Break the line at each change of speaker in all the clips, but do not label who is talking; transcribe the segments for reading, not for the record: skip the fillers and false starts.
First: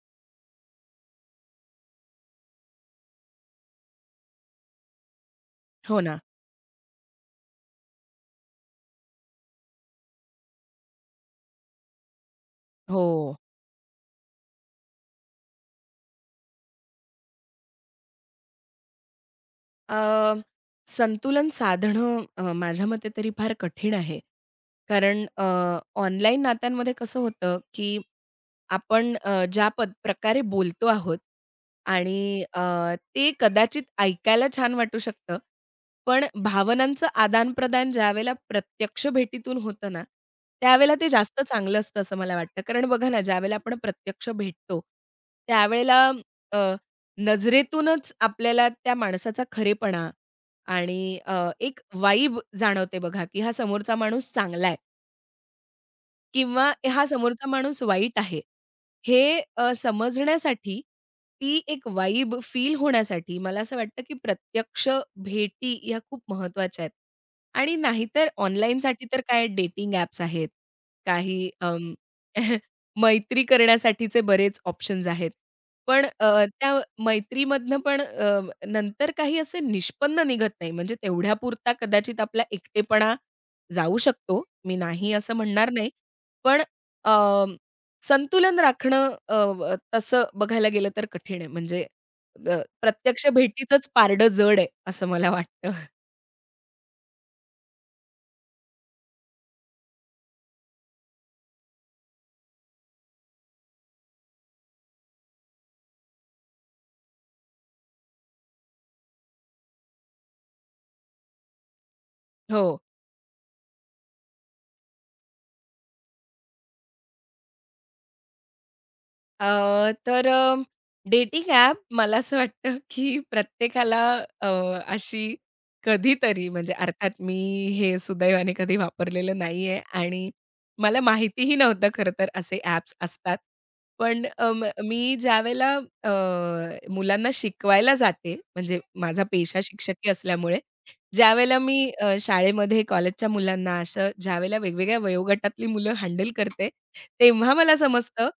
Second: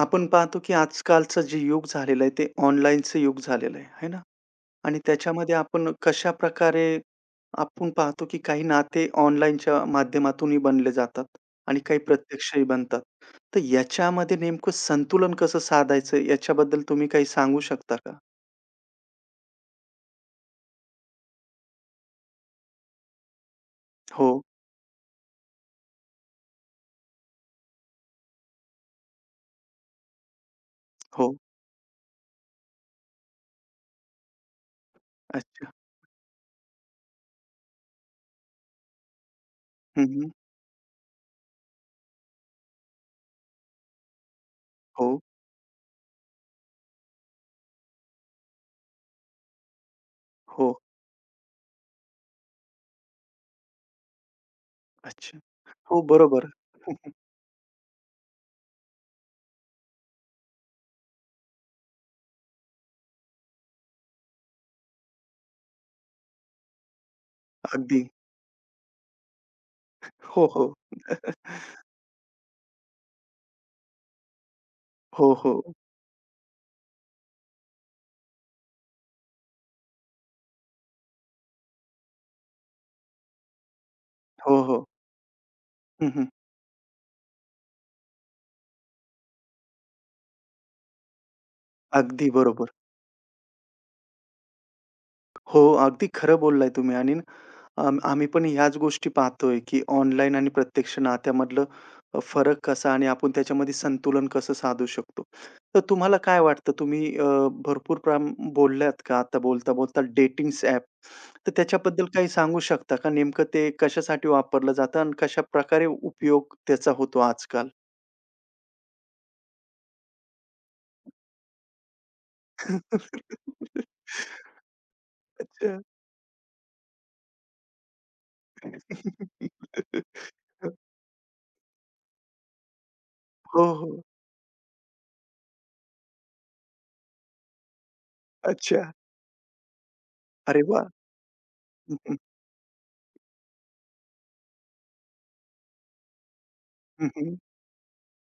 आपण पाहतो की आजकालचं जे युग झालेलं आहे ते ऑनलाईनचं युग झालेलं आहे, है ना? आणि त्याच्यामध्ये आपण
हो ना.
कशाप्रकारे आपण पाहतो की काही नाते ऑनलाईनच्या माध्यमातूनही बनले जातात आणि काही प्रत्यक्षही बनतात.
हो.
तर याच्यामध्ये नेमकं संतुलन कसं साधायचं याच्याबद्दल तुम्ही काही सांगू शकता का?
अ, संतुलन साधणं माझ्या मते तरी फार कठीण आहे.
हो,
कारण ऑनलाईन नात्यांमध्ये कसं होतं, की आपण ज्या प्रकारे बोलतो आहोत
हो.
आणि ते कदाचित ऐकायला छान वाटू शकतं.
अच्छा.
पण भावनांचं आदान-प्रदान ज्यावेळेला प्रत्यक्ष भेटीतून होतं ना,
हं, हं.
त्यावेळेला ते जास्त चांगलं असतं असं मला वाटतं. कारण बघा ना, ज्यावेळेला आपण प्रत्यक्ष भेटतो,
हो,
त्यावेळेला अ, नजरेतूनच आपल्याला त्या माणसाचा खरेपणा
हो.
आणि एक वाइब जाणवते बघा, की हा समोरचा माणूस चांगला आहे.
अच्छा. हो, बरोबर.
किंवा हा समोरचा माणूस वाईट आहे. हे समजण्यासाठी ती एक वाइब फील होण्यासाठी मला असं वाटतं, की प्रत्यक्ष भेटी ह्या खूप महत्त्वाच्या आहेत. आणि
अगदी.
नाहीतर ऑनलाईनसाठी तर काय डेटिंग ॲप्स
हो,
आहेत.
हो.
काही मैत्री करण्यासाठीचे बरेच ऑप्शन्स आहेत.
हो, हो.
पण त्या मैत्रीमधनं पण नंतर काही असे निष्पन्न निघत नाही. म्हणजे तेवढ्यापुरता कदाचित आपला एकटेपणा जाऊ शकतो.
हो,
मी
हो.
नाही असं म्हणणार नाही.
हं, हं.
पण अ, संतुलन राखणं व तसं बघायला गेलं तर कठीण आहे. म्हणजे
अगदी
अ,
बरोबर.
प्रत्यक्ष भेटीचंच पारडं जड आहे असं मला
हो,
वाटतं.
अगदी खरं बोललाय तुम्ही आणि आम्ही पण ह्याच गोष्टी पाहतोय, की ऑनलाईन आणि प्रत्यक्ष नात्यामधलं फरक कसा आणि आपण त्याच्यामध्ये संतुलन कसं साधू शकतो. तर तुम्हाला काय वाटतं तुम्ही भरपूर बोलल्यात का आता बोलता-बोलता डेटिंग्स ॲप. तर त्याच्याबद्दल काही सांगू
हो.
शकता का? नेमकं ते कशासाठी वापरलं जातं आणि कशाप्रकारे उपयोग त्याचा होतो आजकाल?
तर डेटिंग ॲप मला असं वाटतं, की प्रत्येकाला अ, अशी
अच्छा.
कधीतरी म्हणजे अर्थात मी हे सुदैवाने कधी वापरलेलं नाहीये आणि मला माहितीही नव्हतं खरं तर असे ॲप्स असतात.
हो, हो.
पण मी ज्यावेळेला मुलांना शिकवायला जाते, म्हणजे
अच्छा.
माझा पेशा शिक्षकी असल्यामुळे,
अरे वाह!
ज्यावेळेला मी शाळेमध्ये कॉलेजच्या मुलांना असं ज्यावेळेला वेगवेगळ्या वयोगटातली मुलं हँडल करते,
हं, हं.
तेव्हा मला समजतं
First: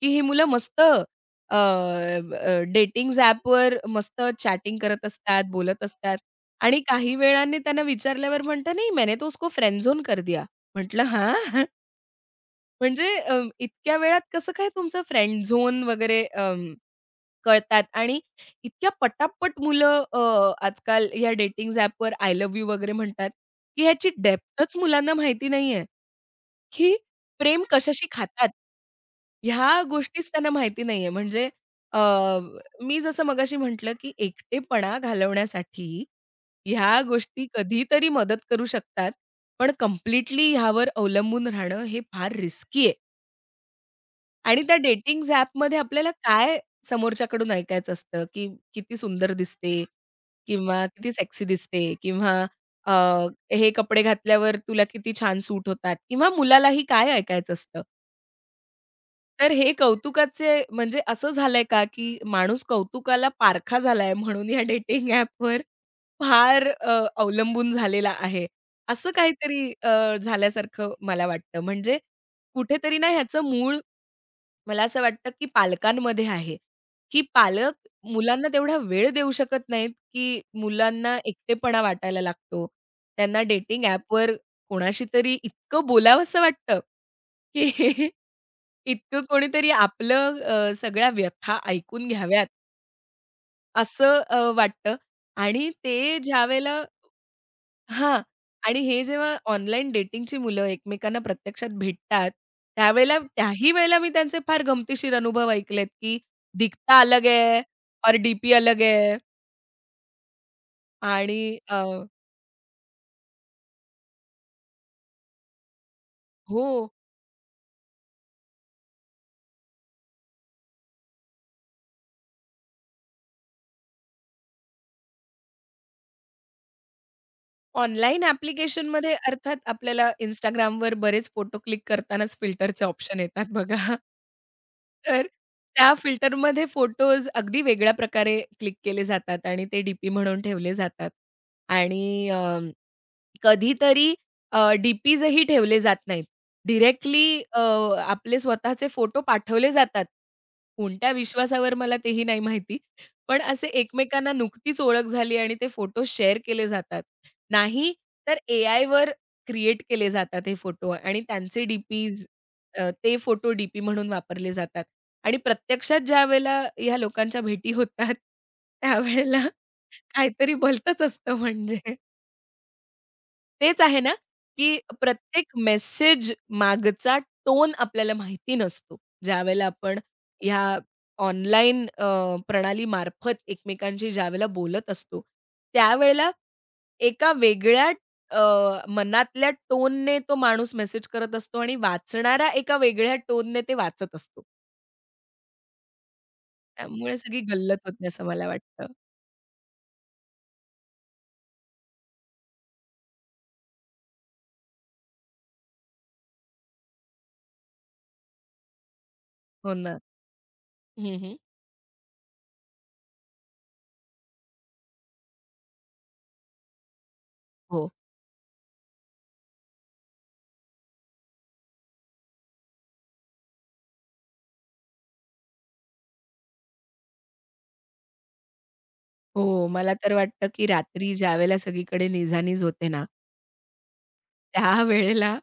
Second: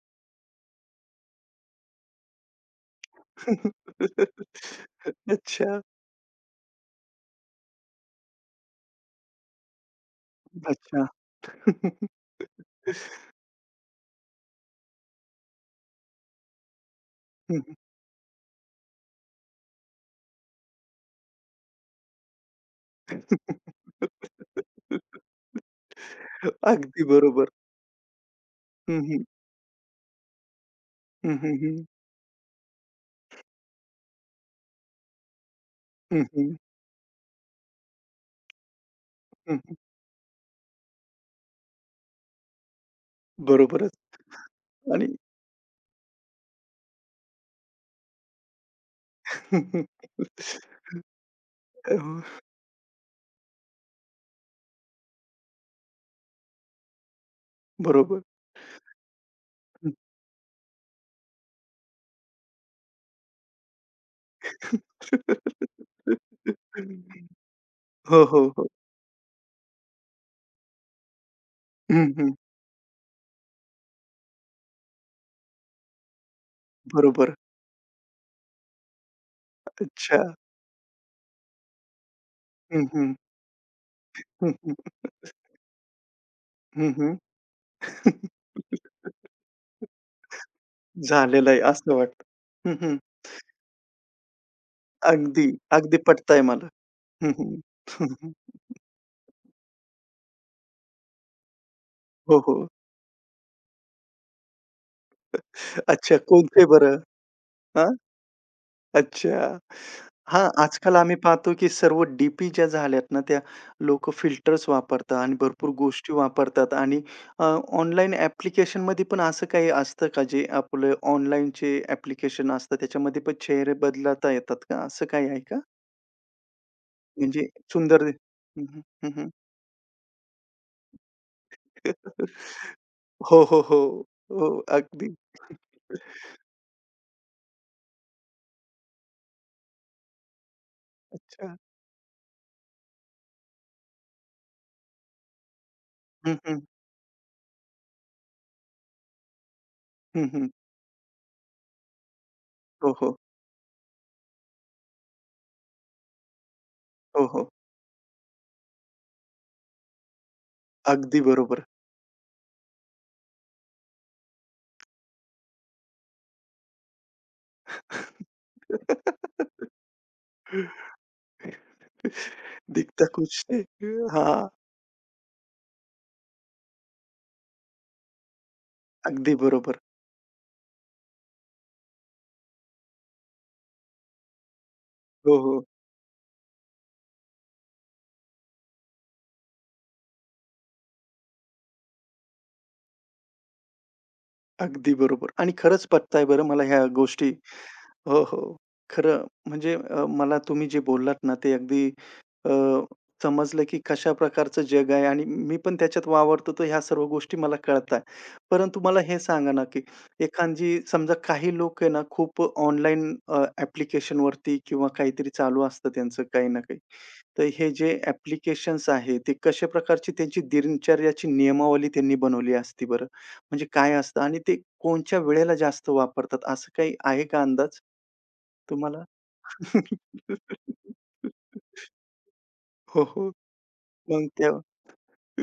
की ही मुलं मस्त डेटिंग्ज ॲपवर मस्त चॅटिंग करत असतात,
अच्छा,
बोलत असतात आणि काही वेळाने त्यांना विचारल्यावर म्हणतं, "नहीं, मैंने तो उसको फ्रेंड झोन कर दिया." म्हटलं,
अच्छा.
"हां?" म्हणजे इतक्या वेळात कसं काय तुमचं फ्रेंड झोन वगैरे
हं, हं.
कळतात आणि इतक्या पटापट मुलं आजकाल या डेटिंग्ज ॲपवर आय लव्ह यू वगैरे म्हणतात, की ह्याची डेप्थच मुलांना माहिती नाहीये. की
अगदी बरोबर.
प्रेम कशाशी खातात?
हं, हं.
ह्या गोष्टीच त्यांना माहिती नाहीये.
हं,
म्हणजे
हं, हं.
अ, मी जसं मगाशी म्हटलं, की एकटेपणा घालवण्यासाठी
हं, हं.
ह्या गोष्टी कधीतरी मदत करू शकतात.
हं,
पण
हं.
कंप्लीटली ह्यावर अवलंबून राहणं हे फार रिस्की आहे.
बरोबरच
आणि त्या
आणि
डेटिंग्ज ॲपमध्ये आपल्याला काय समोरच्याकडून ऐकायचं असतं, की किती सुंदर दिसते किंवा किती सेक्सी दिसते किंवा
हो,
अ, हे कपडे घातल्यावर तुला किती छान सूट होतात किंवा मुलालाही काय ऐकायचं असतं.
बरोबर.
तर हे कौतुकाचे म्हणजे असं झालंय का, की माणूस कौतुकाला पारखा झालाय म्हणून या डेटिंग ॲपवर फार अवलंबून झालेला
हो, हो,
आहे.
हो.
असं काहीतरी झाल्यासारखं मला वाटतं. म्हणजे
हं, हं.
कुठेतरी ना ह्याचं मूळ मला असं वाटतं, की पालकांमध्ये आहे, की
बरोबर.
पालक मुलांना तेवढा वेळ देऊ शकत नाहीत,
अच्छा.
की मुलांना एकटेपणा वाटायला लागतो.
हं, हं.
त्यांना डेटिंग ॲपवर
हं, हं.
कोणाशी तरी इतकं बोलावसं वाटतं,
हं, हं.
की इतकं कोणीतरी आपलं सगळ्या
झालेलं
व्यथा
आहे असं
ऐकून
वाटतं.
घ्याव्यात
हं, हं.
असं वाटतं
अगदी,
आणि
अगदी
ते
पटतंय मला.
ज्यावेळेला
हं, हं.
हां. आणि हे जेव्हा ऑनलाईन डेटिंगची मुलं एकमेकांना प्रत्यक्षात भेटतात,
हो, हो.
त्यावेळेला त्याही वेळेला मी त्यांचे फार गमतीशीर अनुभव ऐकलेत,
अच्छा
की
कोणते बरं?
दिखता अलग है
हां,
और डीपी अलग है
अच्छा. हां, आजकाल आम्ही
आणि
पाहतो की सर्व डी-पी ज्या झाल्यात ना, त्या लोकं फिल्टर्स वापरतात आणि भरपूर गोष्टी
हो.
वापरतात आणि अ, ऑनलाईन ॲप्लिकेशनमध्ये पण असं काही असतं का, जे आपलं ऑनलाईनचे ॲप्लिकेशन असतात, त्याच्यामध्ये पण चेहरे बदलता येतात का? असं काही आहे का? म्हणजे सुंदर दि-
ऑनलाईन
हं, हं, हं,
ॲप्लिकेशनमध्ये
हं.
अर्थात आपल्याला Instagramवर बरेच फोटो क्लिक करतानाच
हो,
फिल्टरचे ऑप्शन येतात
हो, हो.
बघा.
हो, अगदी.
तर त्या फिल्टरमध्ये फोटोज अगदी वेगळ्या प्रकारे क्लिक केले जातात आणि ते डी म्हणून ठेवले जातात
अच्छा.
आणि कधीतरी डी-पीजही ठेवले जात नाहीत.
हं, हं.
डायरेक्टली आपले स्वतःचे फोटो पाठवले जातात.
हं, हं.
कोणत्या विश्वासावर मला तेही नाही माहिती.
हो, हो.
पण असे एकमेकांना नुकतीच ओळख झाली आणि ते फोटो शेअर केले जातात.
हो, हो.
नाही तर एआयवर क्रिएट केले जातात हे फोटो
अगदी
आणि
बरोबर.
त्यांचे डी ते फोटो डी म्हणून वापरले जातात. आणि प्रत्यक्षात ज्यावेळेला ह्या लोकांच्या भेटी होतात, त्यावेळेला काहीतरी भलतंच असतं म्हणजे.
दिखता कुछ है
तेच आहे ना,
हां,
की प्रत्येक मेसेज मागचा टोन आपल्याला माहिती नसतो.
अगदी
ज्यावेळेला
बरोबर.
आपण ह्या ऑनलाईन प्रणालीमार्फत एकमेकांशी ज्यावेळेला बोलत असतो,
हो, हो.
त्यावेळेला एका वेगळ्या अ, मनातल्या टोनने तो माणूस मेसेज करत असतो आणि वाचणारा एका वेगळ्या टोनने ते वाचत असतो.
अगदी बरोबर आणि खरंच पटतंय बरं मला ह्या
त्यामुळे
गोष्टी.
सगळी गल्लत होते
हो,
असं मला
हो.
वाटतं.
खरं म्हणजे मला तुम्ही जे बोललात ना, ते अगदी अ, समजलं की कशा प्रकारचं जग आहे आणि मी पण त्याच्यात वावरतो, तर ह्या सर्व गोष्टी मला कळतात. परंतु मला हे सांगा ना,
हो
की
ना.
एखादी समजा
हं, हं.
काही लोक आहे ना, खूप ऑनलाईन ॲप्लिकेशनवरती किंवा काहीतरी चालू असतं त्यांचं काही ना काही. तर हे जे
हो,
ॲप्लिकेशन्स आहे, ते कशा प्रकारची त्यांची दिनचर्याची नियमावली त्यांनी बनवली असती बरं? म्हणजे काय असतं आणि ते कोणच्या वेळेला जास्त वापरतात, असं काही आहे का अंदाज तुम्हाला?
हो. मला तर वाटतं, की रात्री ज्यावेळेला सगळीकडे निझानीज होते
हो,
ना
हो. मग तेव्हा
त्यावेळेला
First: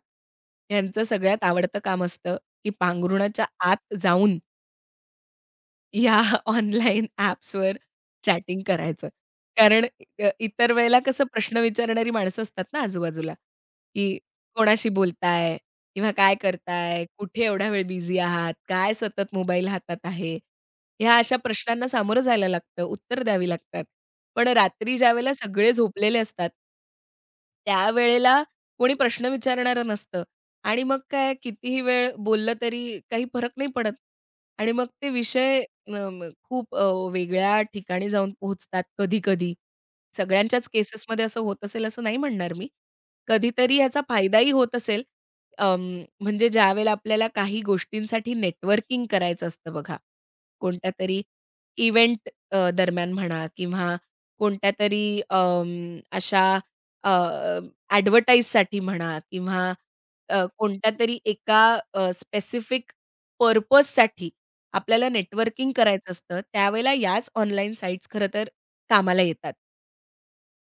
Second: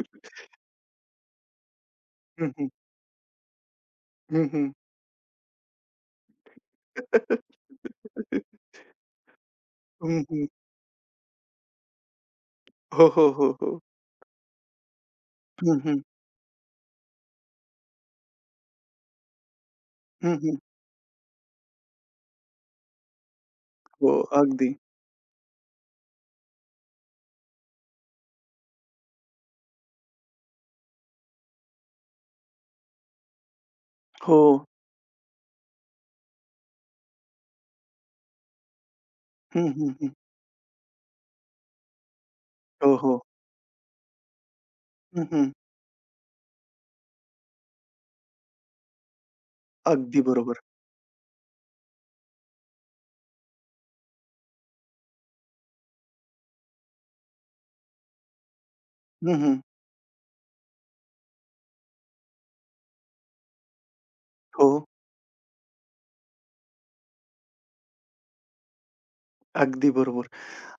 यांचं सगळ्यात आवडतं काम असतं,
हं, हं.
की पांघरुणाच्या आत जाऊन
हं, हं.
या ऑनलाईन
हं, हं.
ॲप्सवर चॅटिंग करायचं. कारण इतर वेळेला कसं प्रश्न विचारणारी माणसं असतात ना
हो, हो,
आजूबाजूला,
हो, हो.
की कोणाशी बोलताय?
हं, हं.
किंवा काय करताय? कुठे एवढा वेळ बिझी आहात? काय सतत मोबाईल हातात
हं,
आहे?
हं.
ह्या अशा प्रश्नांना सामोरं जायला लागतं, उत्तर द्यावी लागतात.
हो,
पण
अगदी.
रात्री ज्यावेळेला सगळे झोपलेले असतात त्यावेळेला कोणी प्रश्न विचारणारं नसतं आणि मग काय कितीही वेळ बोललं तरी काही फरक नाही पडत
हो.
आणि मग ते विषय अ, म खूप अ, वेगळ्या ठिकाणी जाऊन पोहोचतात कधी-कधी.
हं, हं, हं.
सगळ्यांच्याच केसेसमध्ये असं होत असेल असं नाही म्हणणार मी.
हो, हो.
कधीतरी याचा फायदाही होत असेल.
हं, हं.
अं, म्हणजे ज्यावेळेला आपल्याला काही गोष्टींसाठी नेटवर्किंग करायचं असतं बघा.
अगदी बरोबर.
कोणत्या तरी इव्हेंट दरम्यान म्हणा किंवा कोणत्यातरी अशा अ, म्हणा
हं, हं.
किंवा कोणत्यातरी एका स्पेसिफिक पर्पजसाठी
हो,
आपल्याला नेटवर्किंग करायचं असतं, त्यावेळेला याच ऑनलाईन साइट्स खरं तर कामाला येतात.
अगदी बरोबर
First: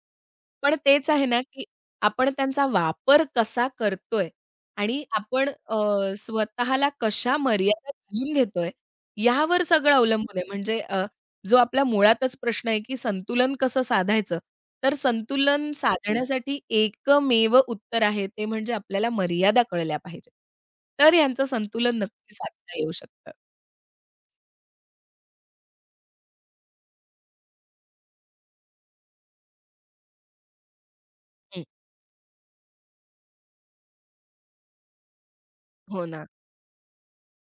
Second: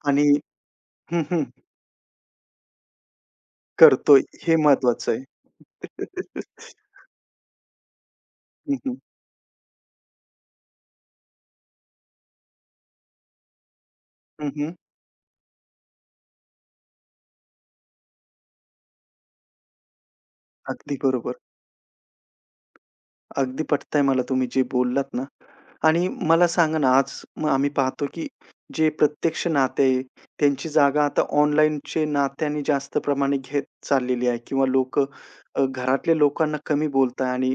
आणि
पण तेच
हं,
आहे ना,
हं.
की आपण त्यांचा वापर कसा
करतोय
करतोय
हे
आणि
महत्वाचं
आपण
आहे.
स्वतःला कशा मर्यादा घालून घेतोय,
हं, हं.
यावर सगळं अवलंबून आहे. म्हणजे जो आपला मुळातच प्रश्न आहे, की संतुलन कसं साधायचं?
हं, हं.
तर संतुलन साधण्यासाठी एकमेव उत्तर आहे, ते म्हणजे आपल्याला मर्यादा कळल्या पाहिजेत.
अगदी
तर
बरोबर.
यांचं संतुलन नक्की साधता येऊ शकतं.
अगदी पटतंय मला तुम्ही जे बोललात ना आणि मला सांगा ना, आज मग आम्ही पाहतो की जे प्रत्यक्ष नाते आहे, त्यांची जागा आता
हं.
ऑनलाईनचे नात्याने जास्त प्रमाणे घेत चाललेली आहे किंवा लोकं
हो
घरातल्या
ना.
लोकांना कमी बोलताय आणि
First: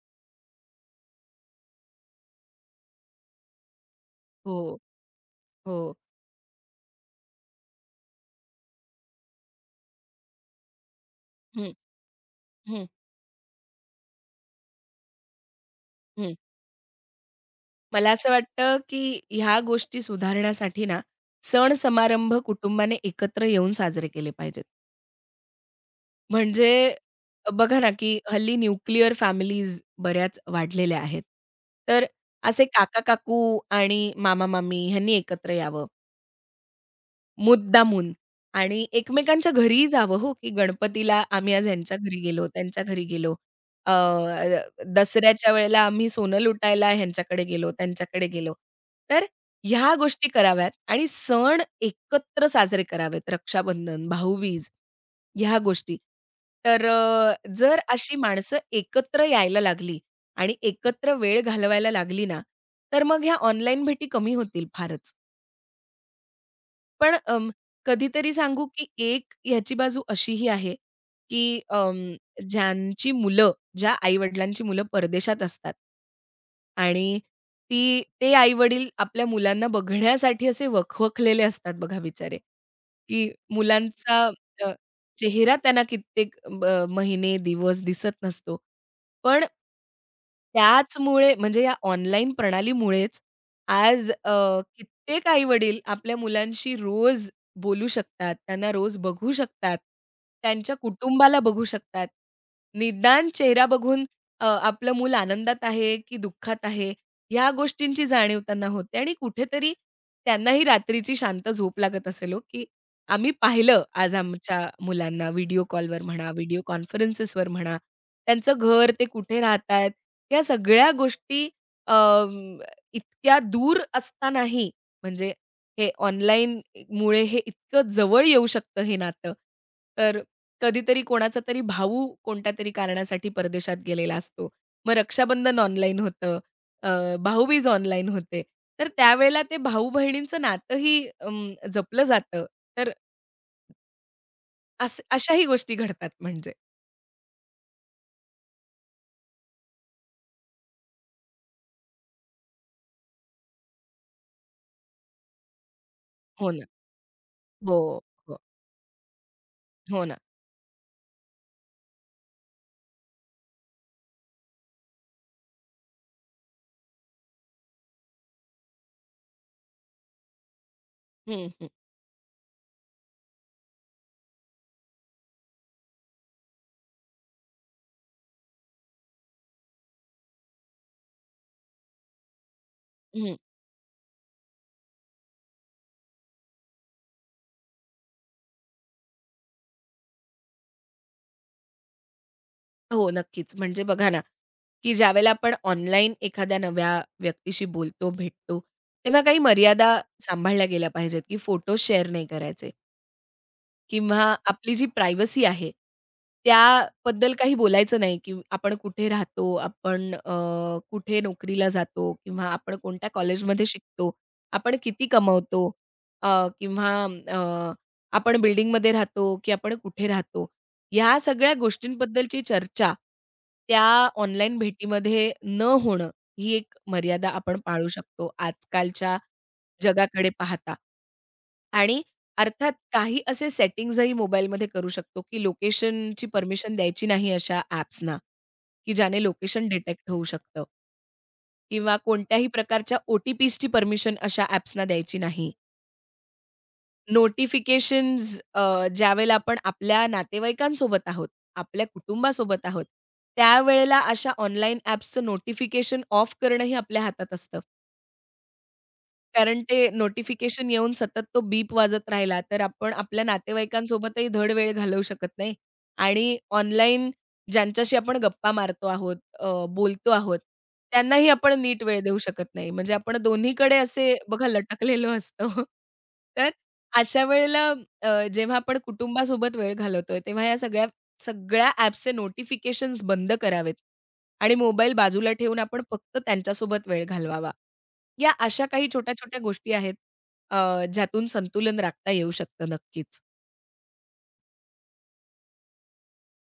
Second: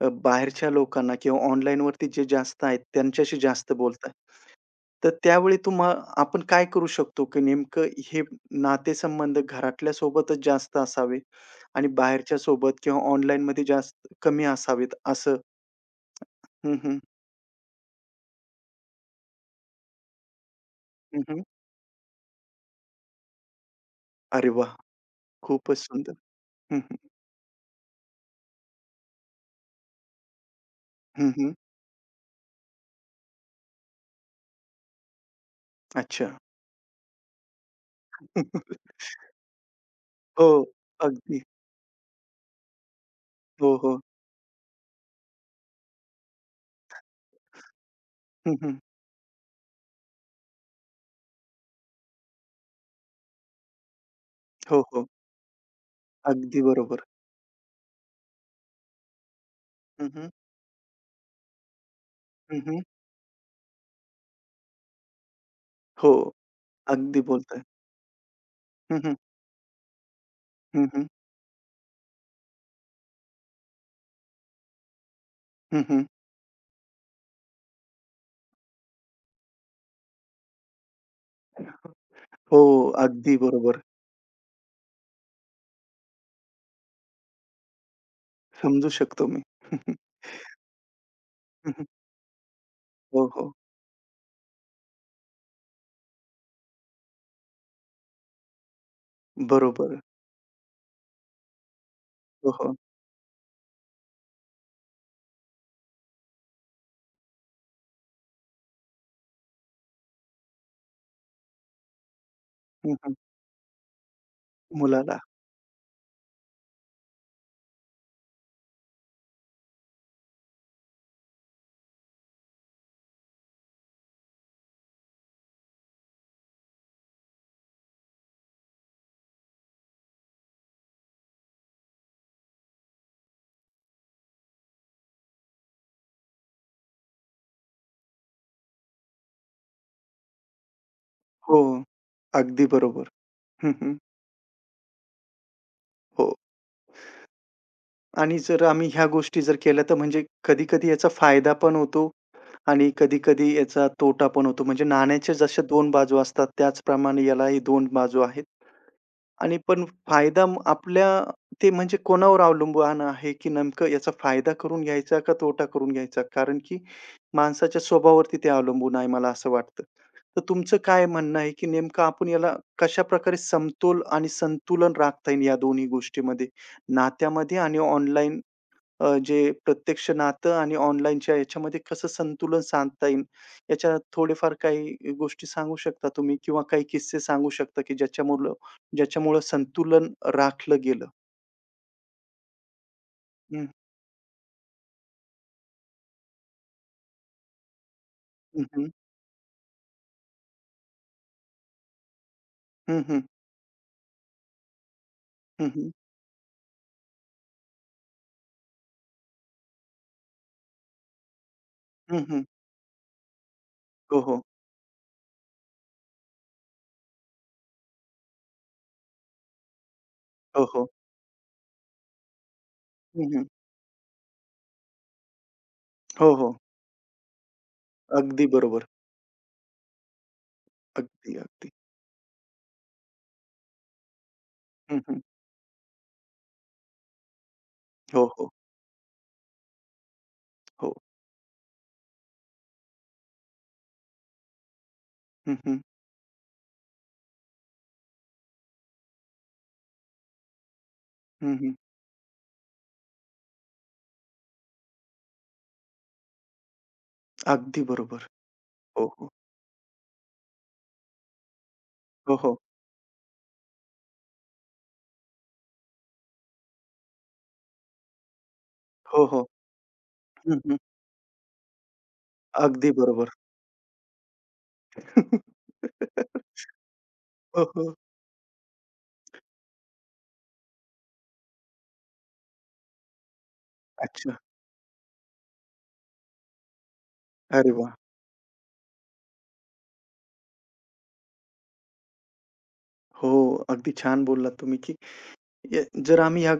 बाहेरच्या लोकांना किंवा ऑनलाईनवरती जे जास्त आहेत, त्यांच्याशी जास्त बोलताय.
हो.
तर त्यावेळी तुम्हा
हो.
आपण काय करू शकतो, की नेमकं हे नातेसंबंध घरातल्या सोबतच जास्त असावे
हं,
आणि बाहेरच्या सोबत
हं,
किंवा ऑनलाईनमध्ये जास्त कमी असावेत, असं
हं.
हं, हं.
मला असं वाटतं, की ह्या गोष्टी सुधारण्यासाठी ना,
हं, हं.
सण समारंभ कुटुंबाने एकत्र येऊन साजरे केले
अरे
पाहिजेत.
वाह! खूपच सुंदर. हं,
म्हणजे
हं.
बघा ना, की हल्ली न्यूक्लिअर फॅमिलीज बऱ्याच वाढलेल्या आहेत.
हं, हं.
तर असे काका-काकू आणि मामा-मामी ह्यांनी एकत्र यावं.
अच्छा.
मुद्दामून आणि एकमेकांच्या घरीही जावं हो,
हो,
की गणपतीला
अगदी.
आम्ही आज ह्यांच्या घरी गेलो, त्यांच्या घरी गेलो.
हो,
अ,
हो.
दसऱ्याच्या वेळेला आम्ही सोनं लुटायला ह्यांच्याकडे गेलो, त्यांच्याकडे
हं,
गेलो.
हं.
तर ह्या गोष्टी कराव्यात आणि सण एकत्र साजरे करावेत. रक्षाबंधन, भाऊबीज
हो, हो.
ह्या गोष्टी.
अगदी
तर
बरोबर.
जर अशी माणसं एकत्र यायला लागली
हं, हं.
आणि एकत्र वेळ घालवायला लागली ना,
हं, हं.
तर मग ह्या ऑनलाईन भेटी कमी होतील फारच.
हो,
पण
अगदी बोलताय.
कधीतरी सांगू, की
हं, हं.
एक ह्याची बाजू अशीही आहे,
हं, हं.
की ज्यांची मुलं, ज्या आई-वडिलांची मुलं परदेशात असतात
हं, हं.
आणि ती ते आई-वडील आपल्या मुलांना बघण्यासाठी असे वखवखलेले असतात बघा बिचारे,
हो,
की
अगदी बरोबर.
मुलांचा अ, चेहरा त्यांना कित्येक ब महिने, दिवस दिसत नसतो.
समजू शकतो मी.
पण
हं, हं.
त्याचमुळे म्हणजे
हं,
या
हं.
ऑनलाईन प्रणालीमुळेच
हो, हो.
आज कित्येक आई-वडील आपल्या मुलांशी रोज बोलू शकतात, त्यांना रोज बघू शकतात,
बरोबर.
त्यांच्या कुटुंबाला बघू शकतात.
हो, हो.
निदान चेहरा बघून आपलं मूल आनंदात आहे की दुःखात आहे, ह्या गोष्टींची जाणीव त्यांना होते आणि कुठेतरी त्यांनाही रात्रीची शांत झोप लागत असेल हो, की
हं, हं.
आम्ही पाहिलं आज आमच्या
मुलाला.
मुलांना व्हिडिओ कॉलवर म्हणा, व्हिडिओ कॉन्फरन्सेसवर म्हणा, त्यांचं घर, ते कुठे राहतायत, या सगळ्या गोष्टी इतक्या दूर असतानाही म्हणजे हे ऑनलाईन मुळे हे इतकं जवळ येऊ शकतं हे नातं. तर कधीतरी कोणाचा तरी भाऊ कोणत्यातरी कारणासाठी परदेशात गेलेला असतो. मग रक्षाबंधन ऑनलाईन होतं, अ, भाऊबीज ऑनलाईन होते. तर त्यावेळेला ते भाऊ-बहिणींचं नातंही
हो,
जपलं जातं.
अगदी
तर
बरोबर. हं, हं.
असं अशाही गोष्टी घडतात
हो.
म्हणजे.
आणि जर आम्ही ह्या गोष्टी जर केल्या तर म्हणजे कधी-कधी याचा फायदा पण होतो आणि कधी-कधी याचा तोटा पण होतो. म्हणजे नाण्याच्या जशा 2 बाजू असतात
हो ना.
त्याचप्रमाणे यालाही
हो,
2 बाजू
हो.
आहेत. आणि पण
हो ना.
फायदा आपल्या ते म्हणजे कोणावर अवलंबून आहे, की नेमकं याचा फायदा करून घ्यायचा का तोटा करून घ्यायचा? कारण की माणसाच्या स्वभावावरती ते अवलंबून आहे मला असं वाटतं. तर तुमचं काय म्हणणं
हं,
आहे, की
हं.
नेमकं आपण याला कशाप्रकारे समतोल आणि संतुलन राखता येईल या दोन्ही गोष्टीमध्ये? नात्यामध्ये आणि ऑनलाईन जे प्रत्यक्ष नातं आणि ऑनलाईनच्या याच्यामध्ये कसं संतुलन साधता येईल,
हं.
याच्या थोडेफार काही गोष्टी सांगू शकता तुम्ही किंवा काही किस्से सांगू शकता, की ज्याच्यामुळं ज्याच्यामुळं संतुलन राखलं गेलं?
हो, नक्कीच.
हं,
म्हणजे बघा ना, की ज्यावेळेला आपण ऑनलाईन एखाद्या नव्या व्यक्तीशी बोलतो, भेटतो,
हं, हं.
तेव्हा काही मर्यादा सांभाळल्या गेल्या पाहिजेत, की फोटो शेअर नाही करायचे.
हं, हं.
किंवा आपली जी प्रायव्हसी
हं,
आहे,
हं.
त्याबद्दल काही बोलायचं नाही, की आपण कुठे राहतो, आपण कुठे नोकरीला जातो
हं, हं.
किंवा आपण कोणत्या कॉलेजमध्ये शिकतो,
हो, हो.
आपण किती कमवतो अ, किंवा अ, आपण बिल्डिंगमध्ये राहतो, की आपण कुठे राहतो.
हो, हो.
ह्या सगळ्या गोष्टींबद्दलची चर्चा
हं, हं.
त्या ऑनलाईन भेटीमध्ये न होणं,
हो,
ही
हो.
एक मर्यादा आपण पाळू शकतो
अगदी बरोबर.
आजकालच्या जगाकडे पाहता.
अगदी, अगदी.
आणि अर्थात काही असे सेटिंग्जही मोबाईलमध्ये करू
हं, हं.
शकतो, की लोकेशनची परमिशन द्यायची नाही अशा ॲप्सना,
हो, हो.
की ज्याने लोकेशन डिटेक्ट होऊ शकतं
हो.
किंवा कोणत्याही प्रकारच्या ओ-टी-पीसची परमिशन अशा ॲप्सना द्यायची नाही.
हं, हं.
नोटिफिकेशन्स ज्यावेळेला आपण आपल्या नातेवाईकांसोबत आहोत,
हं, हं.
आपल्या कुटुंबासोबत आहोत, त्यावेळेला अशा ऑनलाईन ॲप्सचं नोटिफिकेशन ऑफ करणंही आपल्या हातात असतं.
अगदी बरोबर. हो, हो.
कारण ते नोटिफिकेशन येऊन सतत तो बीप वाजत
हो,
राहिला,
हो.
तर आपण आपल्या नातेवाईकांसोबतही धड वेळ घालवू शकत नाही आणि ऑनलाईन ज्यांच्याशी आपण गप्पा मारतो आहोत,
हो, हो.
बोलतो आहोत,
हं, हं.
त्यांनाही आपण नीट वेळ देऊ शकत नाही.
अगदी
म्हणजे आपण
बरोबर.
दोन्हीकडे असे बघा लटकलेलो असतो. तर अशा वेळेला
हो, हो.
जेव्हा आपण कुटुंबासोबत वेळ घालवतोय, तेव्हा या सगळ्या सगळ्या ॲप्सचे नोटिफिकेशन्स बंद करावेत
अच्छा.
आणि मोबाईल बाजूला ठेवून आपण फक्त त्यांच्यासोबत वेळ घालवावा.
अरे वाह!
या अशा काही छोट्या-छोट्या गोष्टी आहेत, अ, ज्यातून संतुलन राखता येऊ शकतं नक्कीच.
हो, अगदी छान बोललात तुम्ही, की जर आम्ही ह्या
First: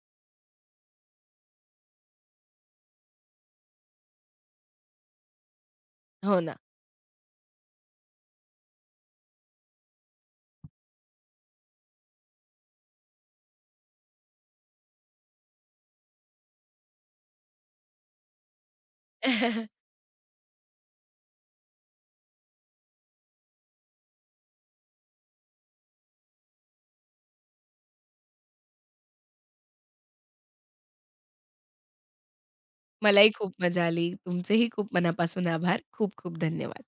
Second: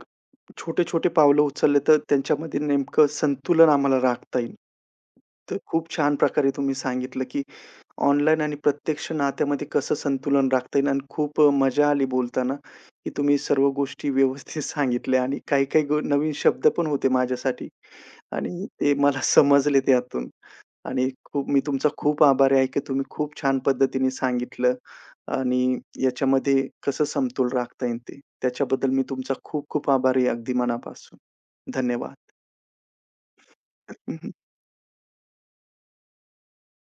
छोटे-छोटे पावलं उचलले, तर त्यांच्यामध्ये नेमकं संतुलन आम्हाला राखता येईल. तर खूप छान
हो
प्रकारे
ना.
तुम्ही सांगितलं, की ऑनलाईन आणि प्रत्यक्ष नात्यामध्ये कसं संतुलन राखता येईल आणि खूप मजा आली बोलताना, की तुम्ही सर्व गोष्टी व्यवस्थित सांगितल्या आणि काही-काही नवीन शब्द पण होते माझ्यासाठी आणि ते मला समजले त्यातून. आणि खूप मी तुमचा खूप आभारी आहे की तुम्ही खूप छान पद्धतीने सांगितलं आणि याच्यामध्ये कसं समतोल राखता येईल ते. त्याच्याबद्दल मी तुमचा खूप खूप आभारी आहे अगदी मनापासून. धन्यवाद.
मलाही खूप मजा आली. तुमचेही खूप मनापासून आभार. खूप खूप धन्यवाद.